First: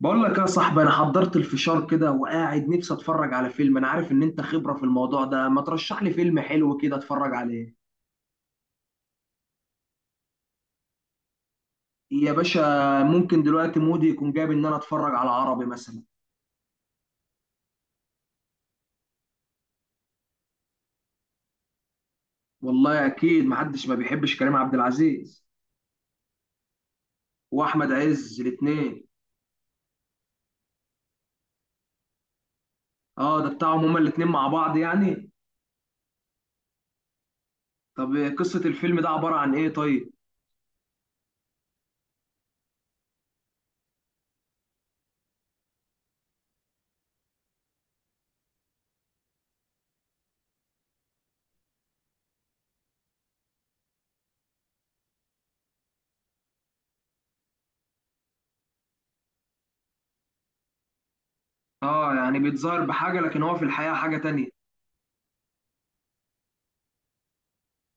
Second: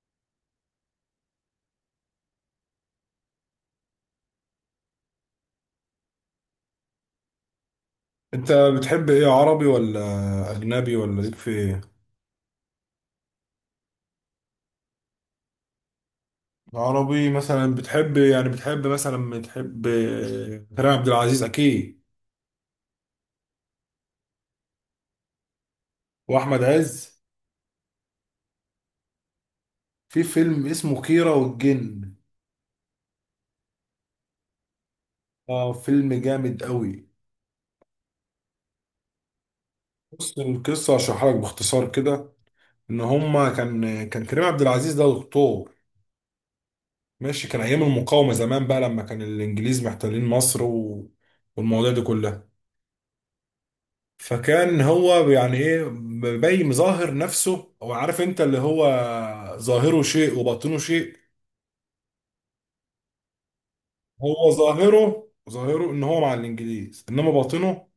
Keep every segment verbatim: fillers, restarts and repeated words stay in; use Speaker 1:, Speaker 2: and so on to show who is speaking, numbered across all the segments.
Speaker 1: بقول لك يا صاحبي، انا حضرت الفشار كده وقاعد نفسي اتفرج على فيلم. انا عارف ان انت خبرة في الموضوع ده، ما ترشح لي فيلم حلو كده اتفرج عليه.
Speaker 2: انت بتحب ايه، عربي ولا اجنبي ولا ليك في ايه؟
Speaker 1: يا باشا، ممكن دلوقتي مودي يكون جايب ان انا اتفرج على عربي مثلا.
Speaker 2: عربي مثلا، بتحب يعني بتحب مثلا، بتحب كريم عبد العزيز اكيد.
Speaker 1: والله اكيد محدش ما بيحبش كريم عبد العزيز.
Speaker 2: واحمد عز.
Speaker 1: واحمد عز الاتنين.
Speaker 2: في فيلم اسمه كيرة والجن.
Speaker 1: اه، ده بتاعهم هما الاتنين مع بعض يعني.
Speaker 2: اه، فيلم جامد قوي.
Speaker 1: طب قصة الفيلم ده عبارة عن ايه؟ طيب.
Speaker 2: بص، القصه هشرحها لك باختصار كده. ان هما كان كان كريم عبد العزيز ده دكتور. ماشي، كان ايام المقاومه زمان بقى، لما كان الانجليز محتلين مصر و... والمواضيع دي كلها. فكان هو يعني ايه، مبين مظاهر نفسه، هو عارف انت، اللي هو ظاهره شيء وباطنه شيء.
Speaker 1: اه، يعني بيتظاهر بحاجة، لكن هو في الحقيقة حاجة تانية.
Speaker 2: هو ظاهره ظاهره ان هو مع الانجليز، انما باطنه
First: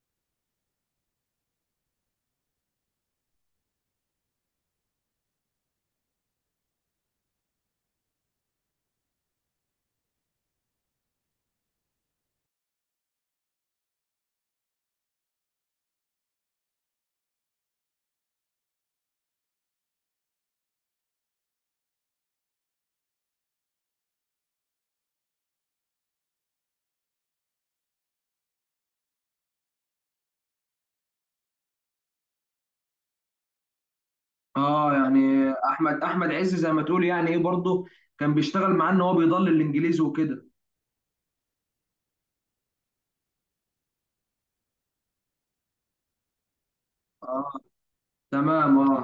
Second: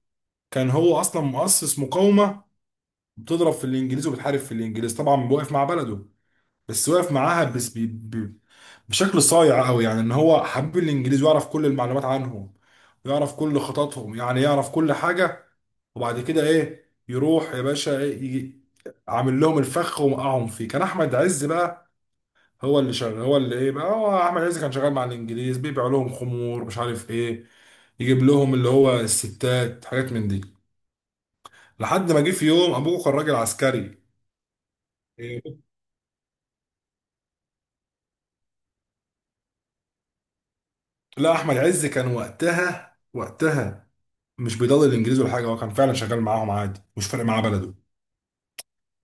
Speaker 2: كان هو اصلا مؤسس مقاومه، بتضرب في الانجليز وبتحارب في الانجليز، طبعا واقف مع بلده، بس واقف معاها بس بي بي بشكل صايع قوي. يعني ان هو حبيب الانجليز، ويعرف كل المعلومات عنهم، ويعرف كل خططهم، يعني يعرف كل حاجة. وبعد كده ايه، يروح يا باشا، إيه، يجي عامل لهم الفخ ومقعهم فيه. كان احمد عز بقى هو اللي شغال، هو اللي ايه بقى، هو احمد عز كان شغال مع الانجليز، بيبيع لهم خمور، مش عارف ايه، يجيب لهم اللي هو الستات، حاجات من دي. لحد ما جه في يوم ابوه كان راجل عسكري.
Speaker 1: اه يعني،
Speaker 2: إيه،
Speaker 1: احمد احمد عز زي ما تقول يعني ايه برضه، كان بيشتغل معاه ان هو بيضل الانجليزي وكده.
Speaker 2: لا، احمد عز كان وقتها وقتها مش بيضل الانجليز ولا حاجه، هو كان فعلا شغال معاهم عادي، مش فارق معاه
Speaker 1: اه،
Speaker 2: بلده.
Speaker 1: تمام، اه.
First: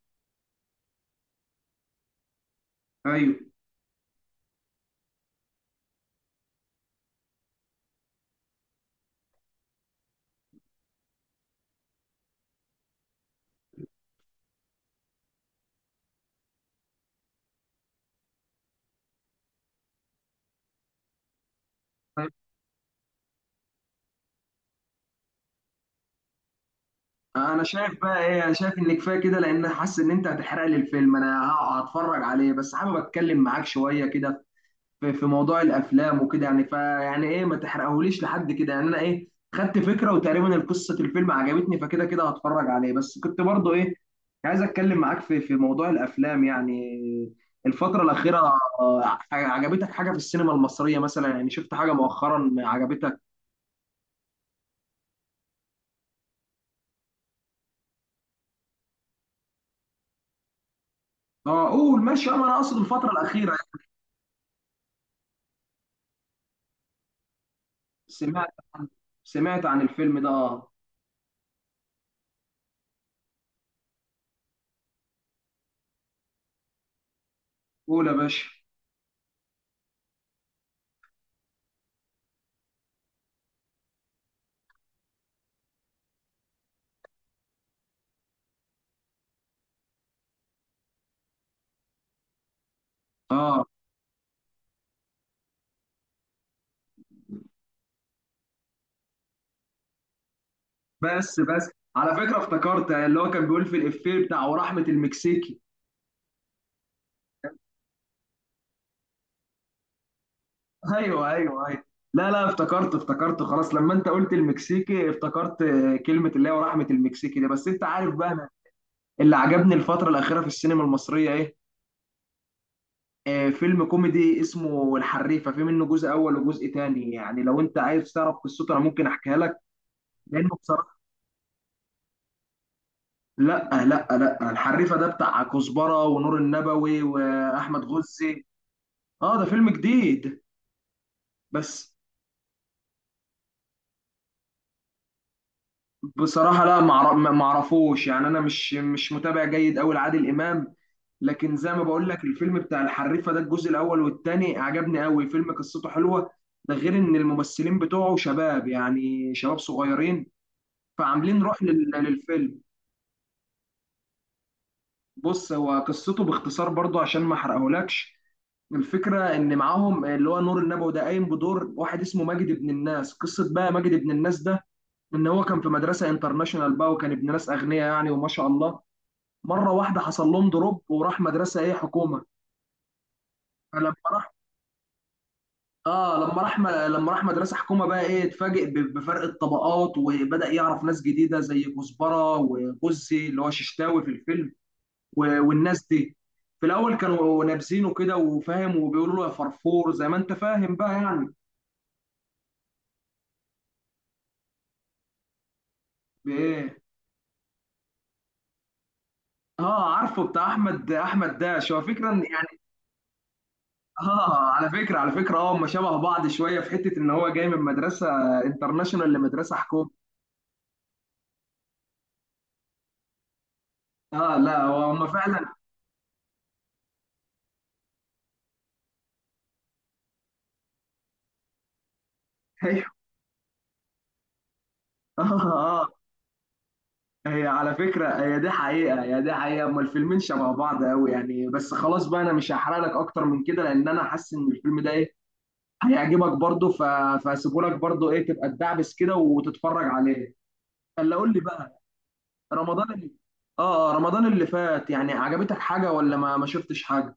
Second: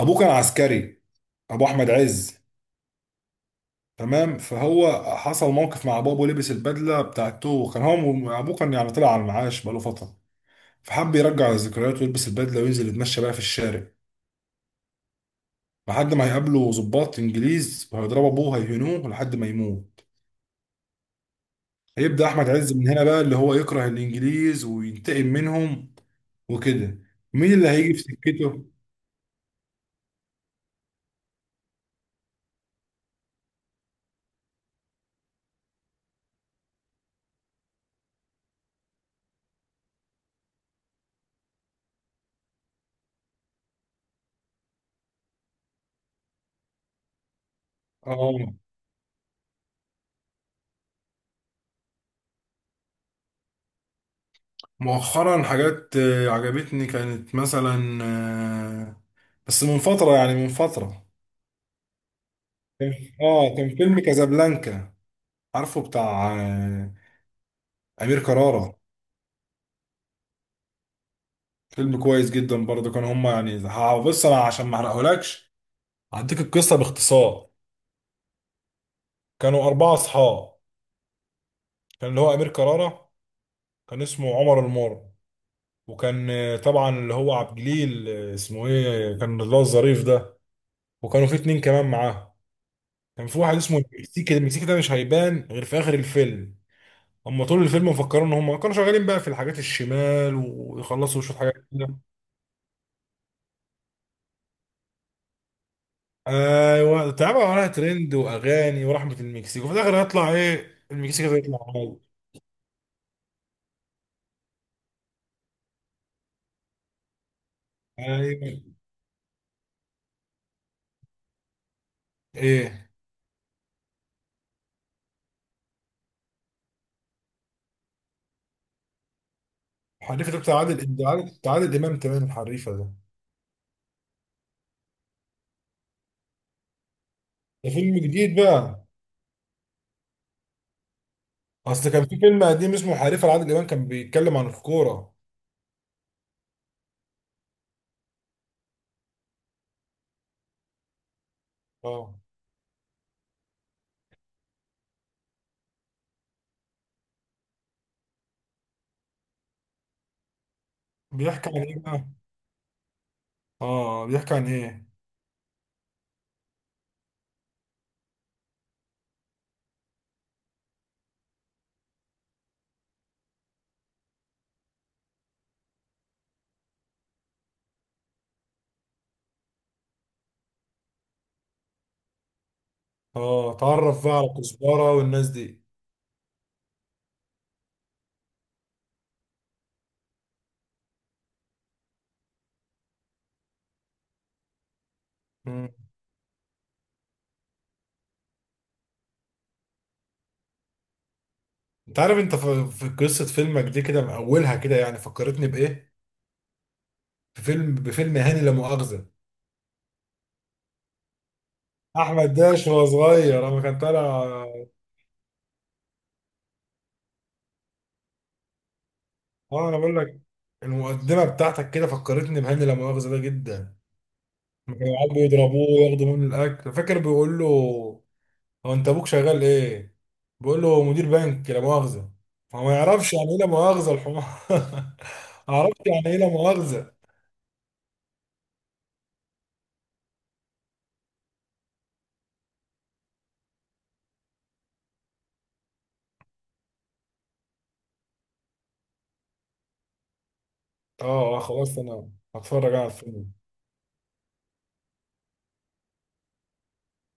Speaker 2: ابوه كان عسكري، ابو احمد عز.
Speaker 1: ايوه.
Speaker 2: تمام. فهو حصل موقف مع بابه، لبس البدله بتاعته. كان هو ابوه كان يعني طلع على المعاش بقاله فتره، فحب يرجع الذكريات ويلبس البدله وينزل يتمشى بقى في الشارع، لحد ما هيقابله ضباط انجليز وهيضربوا ابوه هيهنوه لحد ما يموت. هيبدا
Speaker 1: طيب.
Speaker 2: احمد عز من هنا بقى اللي هو يكره الانجليز وينتقم منهم وكده. مين
Speaker 1: انا
Speaker 2: اللي هيجي في
Speaker 1: شايف بقى ايه، انا
Speaker 2: سكته؟
Speaker 1: شايف ان كفايه كده لان حاسس ان انت هتحرق لي الفيلم، انا هتفرج عليه. بس حابب اتكلم معاك شويه كده في في موضوع الافلام وكده يعني، فيعني ايه، ما تحرقهوليش لحد كده يعني. انا ايه، خدت فكره، وتقريبا القصه الفيلم عجبتني، فكده كده هتفرج عليه. بس كنت برضو ايه عايز اتكلم معاك في في موضوع الافلام يعني. الفتره الاخيره
Speaker 2: اه،
Speaker 1: آه، عجبتك حاجه في السينما المصريه مثلا يعني، شفت حاجه مؤخرا عجبتك؟
Speaker 2: مؤخرا حاجات آه، عجبتني، كانت مثلا آه، بس من فترة، يعني من فترة.
Speaker 1: اه، قول ماشي. آه، ما انا اقصد الفتره
Speaker 2: كان-
Speaker 1: الاخيره
Speaker 2: اه، كان
Speaker 1: يعني.
Speaker 2: فيلم كازابلانكا، عارفه بتاع آه، أمير
Speaker 1: سمعت
Speaker 2: كرارة.
Speaker 1: عن سمعت عن الفيلم ده، اه.
Speaker 2: فيلم كويس جدا برضه. كانوا هما يعني ه- بص، أنا عشان ما أحرقهولكش هديك القصة باختصار.
Speaker 1: قول يا باشا.
Speaker 2: كانوا أربعة أصحاب. كان اللي هو أمير كرارة، كان اسمه عمر المر. وكان آه، طبعا اللي هو عبد الجليل، آه، اسمه إيه، كان اللي هو الظريف ده. وكانوا في اتنين كمان معاه. كان في واحد
Speaker 1: اه،
Speaker 2: اسمه المكسيكي. المكسيكي ده مش هيبان غير في اخر الفيلم، اما طول الفيلم مفكرين ان هم كانوا شغالين بقى في الحاجات الشمال ويخلصوا شويه
Speaker 1: بس
Speaker 2: حاجات
Speaker 1: بس،
Speaker 2: كده.
Speaker 1: على فكره افتكرت اللي هو كان بيقول في الافيه بتاع ورحمه المكسيكي.
Speaker 2: ايوه، تعبوا عليها ترند واغاني ورحمه المكسيك، وفي الاخر هيطلع ايه، المكسيكي
Speaker 1: ايوه،
Speaker 2: ده يطلع
Speaker 1: ايوه، ايوه.
Speaker 2: عادي.
Speaker 1: لا لا، افتكرت افتكرت. خلاص لما انت قلت المكسيكي افتكرت كلمة اللي هي ورحمة المكسيكي دي. بس انت عارف بقى انا،
Speaker 2: ايوه.
Speaker 1: اللي عجبني الفترة الأخيرة في السينما المصرية ايه؟
Speaker 2: ايه
Speaker 1: آه، فيلم كوميدي اسمه الحريفة، في منه جزء أول وجزء تاني. يعني لو انت عايز تعرف قصته، انا ممكن احكيها لك.
Speaker 2: الحريفه ده؟
Speaker 1: لأنه
Speaker 2: بتاع عادل
Speaker 1: بصراحة.
Speaker 2: عادل بتاع عادل امام، تمام، الحريفه ده؟
Speaker 1: لا لا لا، الحريفة ده بتاع كزبرة ونور النبوي
Speaker 2: ده
Speaker 1: وأحمد
Speaker 2: فيلم جديد
Speaker 1: غزي.
Speaker 2: بقى.
Speaker 1: اه، ده فيلم جديد.
Speaker 2: اصل
Speaker 1: بس
Speaker 2: كان في فيلم قديم اسمه حريفه لعادل امام، كان بيتكلم عن الكوره.
Speaker 1: بصراحة، لا معر- ما ما اعرفوش يعني. انا مش مش متابع جيد قوي لعادل امام. لكن زي ما بقول
Speaker 2: اه،
Speaker 1: لك، الفيلم بتاع الحريفة ده، الجزء الاول والثاني، عجبني قوي. فيلم قصته حلوة، ده غير ان الممثلين بتوعه شباب، يعني شباب صغيرين، فعاملين
Speaker 2: بيحكي
Speaker 1: روح
Speaker 2: عن ايه
Speaker 1: لل-
Speaker 2: بقى؟
Speaker 1: للفيلم.
Speaker 2: اه، بيحكي عن ايه؟
Speaker 1: بص، هو قصته باختصار، برضو عشان ما احرقهولكش. الفكرة إن معاهم اللي هو نور النبوي ده قايم بدور واحد اسمه ماجد ابن الناس. قصة بقى ماجد ابن الناس ده، إن هو كان في مدرسة انترناشونال بقى، وكان ابن ناس أغنياء يعني، وما شاء الله، مره واحده حصل لهم دروب وراح مدرسه ايه حكومه.
Speaker 2: اه.
Speaker 1: فلما
Speaker 2: تعرف بقى على
Speaker 1: راح
Speaker 2: كزبرة والناس دي.
Speaker 1: اه لما راح م... لما راح مدرسه حكومه بقى، ايه، اتفاجئ ب- بفرق الطبقات، وبدا يعرف ناس جديده زي كزبره وغزي اللي هو ششتاوي في الفيلم و...
Speaker 2: مم.
Speaker 1: والناس دي. في الاول كانوا نابزينه كده وفاهم، وبيقولوا له يا فرفور، زي ما انت فاهم بقى يعني.
Speaker 2: انت عارف انت في في قصة فيلمك دي كده من اولها كده، يعني فكرتني بايه؟
Speaker 1: بايه؟
Speaker 2: بفيلم بفيلم هاني لا مؤاخذة.
Speaker 1: اه، عارفه، بتاع احمد احمد داش، هو فكره إن
Speaker 2: احمد
Speaker 1: يعني.
Speaker 2: داش وهو صغير اما كان طالع.
Speaker 1: اه، على فكره على فكره، اه، هم شبه بعض شويه، في حته ان هو جاي من مدرسه انترناشونال لمدرسه
Speaker 2: اه، انا
Speaker 1: حكومه.
Speaker 2: بقول لك، المقدمة بتاعتك كده فكرتني بهاني لا مؤاخذة ده جدا.
Speaker 1: اه، لا،
Speaker 2: لما
Speaker 1: هو
Speaker 2: كانوا
Speaker 1: هم
Speaker 2: يقعدوا
Speaker 1: فعلا
Speaker 2: يضربوه وياخدوا منه الاكل، فاكر بيقول له، هو انت ابوك شغال ايه؟ بيقول له مدير بنك لا مؤاخذة. هو ما
Speaker 1: ايوه.
Speaker 2: يعرفش يعني ايه لا مؤاخذة الحمار.
Speaker 1: اه،
Speaker 2: ما يعرفش
Speaker 1: اه.
Speaker 2: يعني ايه لا مؤاخذة.
Speaker 1: هي على فكره، هي دي حقيقه، هي دي حقيقه، هم الفيلمين شبه بعض قوي يعني. بس خلاص بقى، انا مش هحرق لك اكتر من كده، لان انا حاسس ان الفيلم ده ايه، هيعجبك برضه ف... فهسيبه لك برضه ايه، تبقى تدعبس كده وتتفرج عليه. اللي قول
Speaker 2: اه،
Speaker 1: لي
Speaker 2: اه، خلاص
Speaker 1: بقى.
Speaker 2: انا هتفرج على
Speaker 1: رمضان اللي...
Speaker 2: الفيلم.
Speaker 1: اه آه، رمضان اللي فات يعني، عجبتك حاجه ولا ما ما شفتش حاجه؟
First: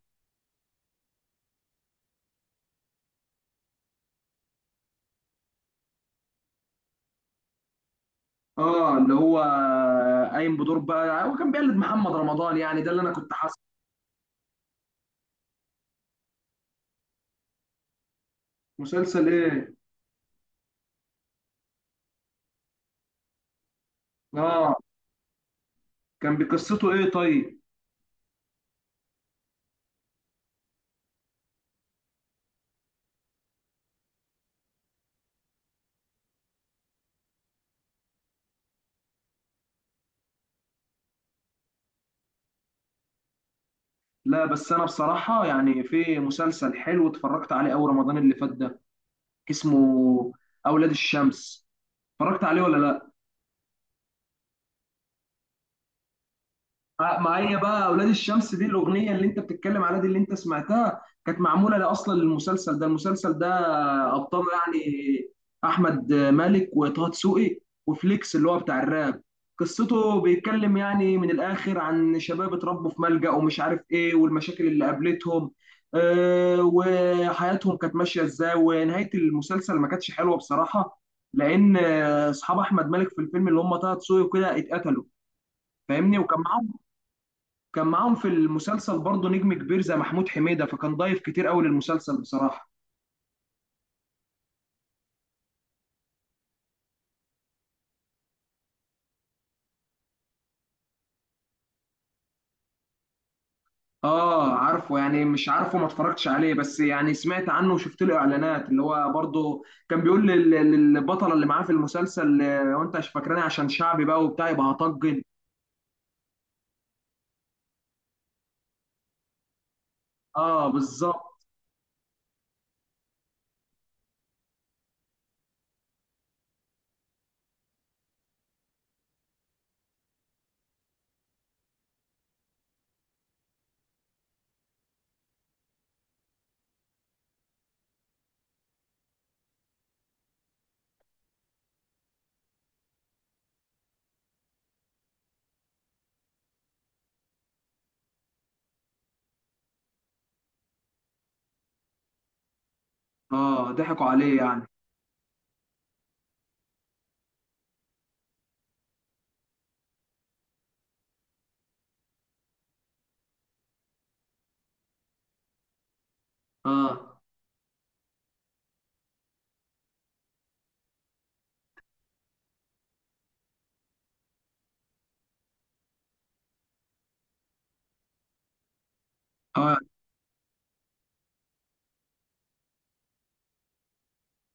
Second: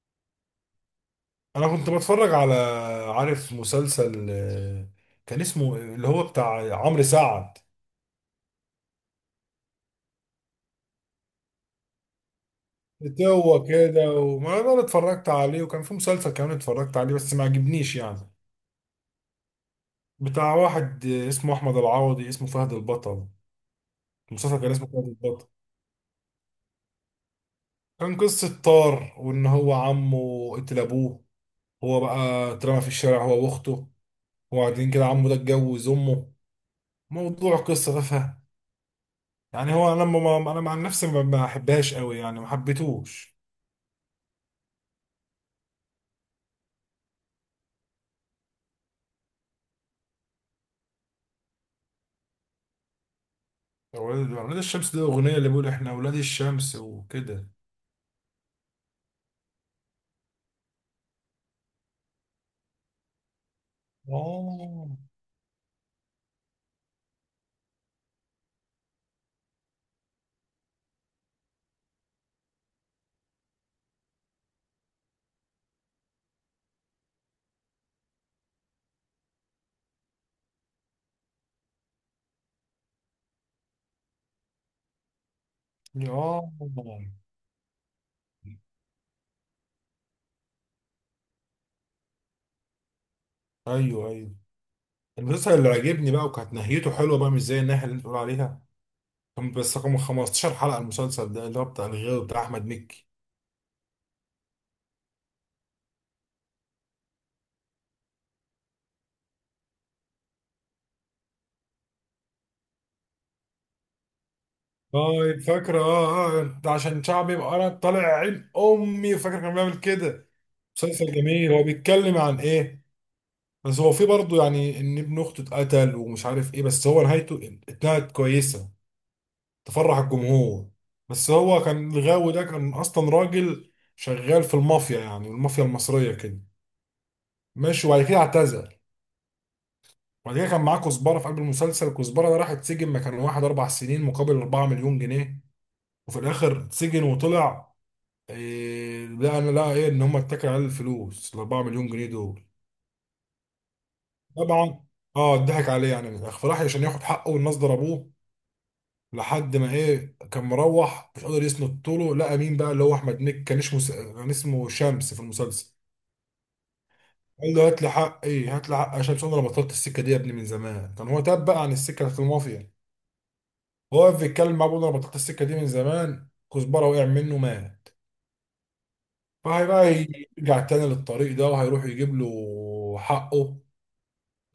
Speaker 2: انا كنت بتفرج على، عارف مسلسل، آه، كان اسمه اللي هو بتاع عمرو سعد.
Speaker 1: اه، اللي هو قايم بدور بقى، هو كان بيقلد محمد رمضان يعني، ده اللي انا كنت حاسه.
Speaker 2: هو كده، وما انا اتفرجت عليه، وكان في مسلسل كمان اتفرجت عليه بس ما عجبنيش يعني.
Speaker 1: مسلسل ايه؟
Speaker 2: بتاع واحد آه، اسمه احمد العوضي، اسمه فهد البطل. المسلسل كان
Speaker 1: اه،
Speaker 2: اسمه فهد البطل.
Speaker 1: كان بقصته ايه طيب؟
Speaker 2: كان قصة طار، وان هو عمه قتل ابوه. هو بقى اترمى في الشارع هو واخته. وبعدين كده عمه ده اتجوز امه. موضوع قصة تافهة يعني، هو انا لما ما انا مع نفسي ما ما بحبهاش قوي يعني، ما حبيتهوش.
Speaker 1: لا، بس انا بصراحة يعني، في مسلسل حلو اتفرجت عليه اول رمضان اللي فات ده، اسمه اولاد الشمس. اتفرجت عليه ولا لا؟
Speaker 2: اولاد أولاد الشمس دي الاغنيه اللي بيقول احنا اولاد الشمس
Speaker 1: آه،
Speaker 2: وكده.
Speaker 1: معايا بقى، اولاد الشمس دي الاغنيه اللي انت بتتكلم عليها دي اللي انت سمعتها، كانت معموله لا اصلا للمسلسل ده. المسلسل ده ابطال
Speaker 2: آه.
Speaker 1: يعني احمد مالك وطه دسوقي وفليكس اللي هو بتاع الراب. قصته بيتكلم يعني من الاخر عن شباب اتربوا في ملجأ ومش عارف ايه، والمشاكل اللي قابلتهم آه، وحياتهم كانت ماشيه ازاي. ونهايه المسلسل ما كانتش حلوه بصراحه، لان آه، اصحاب احمد مالك في الفيلم اللي هم طه دسوقي وكده اتقتلوا، فاهمني. وكان
Speaker 2: آه.
Speaker 1: معاهم كان معاهم في المسلسل برضه نجم كبير زي محمود حميدة، فكان ضايف كتير قوي للمسلسل بصراحة.
Speaker 2: ايوه، ايوه. المسلسل اللي عجبني بقى وكانت نهايته حلوه بقى، مش زي الناحيه اللي انت بتقول عليها. كان بس رقم خمستاشر حلقه المسلسل ده، اللي هو بتاع الغاوي بتاع احمد مكي.
Speaker 1: اه، عارفه يعني، مش عارفه، ما اتفرجتش عليه، بس يعني سمعت عنه وشفت له اعلانات، اللي هو برضه كان بيقول لل- لل- للبطلة اللي معاه في المسلسل آه، وانت مش فاكراني، عشان شعبي بقى وبتاع، يبقى هطجن.
Speaker 2: طيب، فاكره، اه، اه، ده عشان شعبي يبقى انا طالع عين امي. فاكر كان بيعمل كده.
Speaker 1: اه،
Speaker 2: مسلسل
Speaker 1: بالظبط.
Speaker 2: جميل. هو بيتكلم عن ايه؟ بس هو في برضه يعني ان ابن اخته اتقتل، ومش عارف ايه، بس هو نهايته اتنهت كويسه، تفرح الجمهور. بس هو كان الغاوي ده كان اصلا راجل شغال في المافيا، يعني المافيا المصريه كده. ماشي. وبعد كده اعتزل. وبعد كده كان معاه كزبره في قلب المسلسل. كزبره ده راح اتسجن مكان واحد اربع سنين، مقابل اربعة مليون جنيه، وفي الاخر اتسجن وطلع. إيه لا، انا، لا، ايه ان هم اتكلوا على الفلوس ال اربعة مليون جنيه دول.
Speaker 1: اه، ضحكوا عليه يعني.
Speaker 2: طبعا. اه، اتضحك عليه يعني، من الاخر فراح عشان ياخد حقه والناس ضربوه، لحد ما ايه كان مروح مش قادر يسند طوله. لقى مين بقى، اللي هو احمد نك، كان اسمه س- كان اسمه شمس في المسلسل.
Speaker 1: اه،
Speaker 2: قال له هات لي حق ايه هات لي حق يا شمس، انا بطلت السكه دي يا ابني من زمان. كان هو تاب بقى عن السكه بتاعت المافيا. هو واقف بيتكلم مع ابوه، انا بطلت السكه دي من زمان. كزبره وقع منه مات.
Speaker 1: اه.
Speaker 2: فهيبقى يرجع تاني للطريق ده وهيروح يجيب له حقه.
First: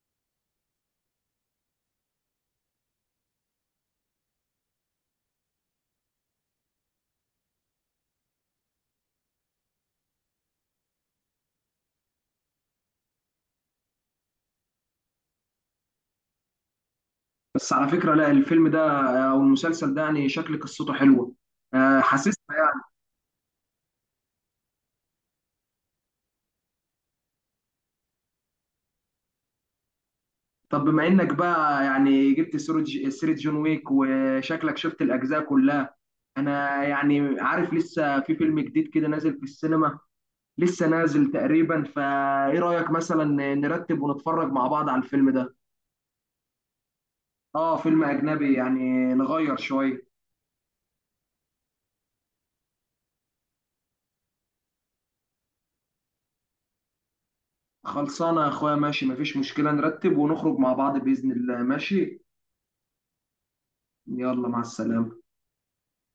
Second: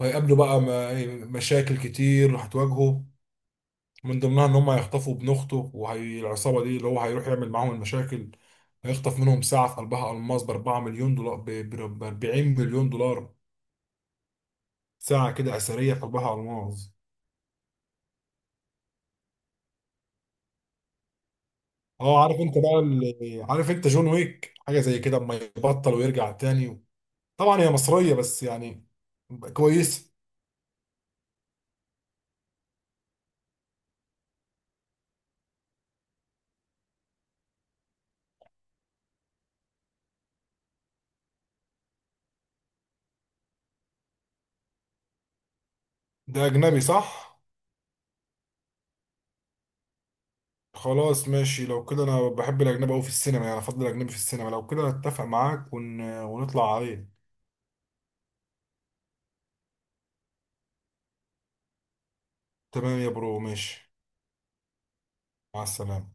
Speaker 2: وهيقابله بقى م- إيه، مشاكل كتير هتواجهه، من ضمنها ان هم هيخطفوا ابن اخته، وهي العصابه دي اللي هو هيروح يعمل معاهم المشاكل. هيخطف منهم ساعه في قلبها الماس ب اربعة مليون دولار، ب ب- اربعين مليون دولار، ساعه كده اثريه في قلبها الماس.
Speaker 1: بس على فكرة، لا، الفيلم ده او المسلسل ده يعني شكل قصته حلوة. آه،
Speaker 2: اه،
Speaker 1: حاسس.
Speaker 2: عارف انت بقى ال- عارف انت جون ويك حاجه زي كده، اما يبطل ويرجع تاني. طبعا هي مصريه بس يعني. كويس.
Speaker 1: طب بما انك بقى يعني جبت سيرة ج- سيرة جون ويك، وشكلك شفت الاجزاء كلها. انا يعني عارف لسه في فيلم جديد كده نازل في السينما، لسه نازل تقريبا، فايه رأيك مثلا نرتب ونتفرج مع بعض على الفيلم ده؟
Speaker 2: ده اجنبي صح؟
Speaker 1: اه، فيلم اجنبي يعني، نغير شوية.
Speaker 2: خلاص، ماشي لو كده، انا بحب الاجنبي قوي في السينما، يعني افضل الاجنبي في السينما، لو كده اتفق معاك ون... ونطلع عليه.
Speaker 1: خلصانة يا اخويا، ماشي، مفيش مشكلة، نرتب ونخرج مع بعض بإذن الله. ماشي.
Speaker 2: تمام يا برو، ماشي.
Speaker 1: يلا، مع السلامة.
Speaker 2: مع السلامه.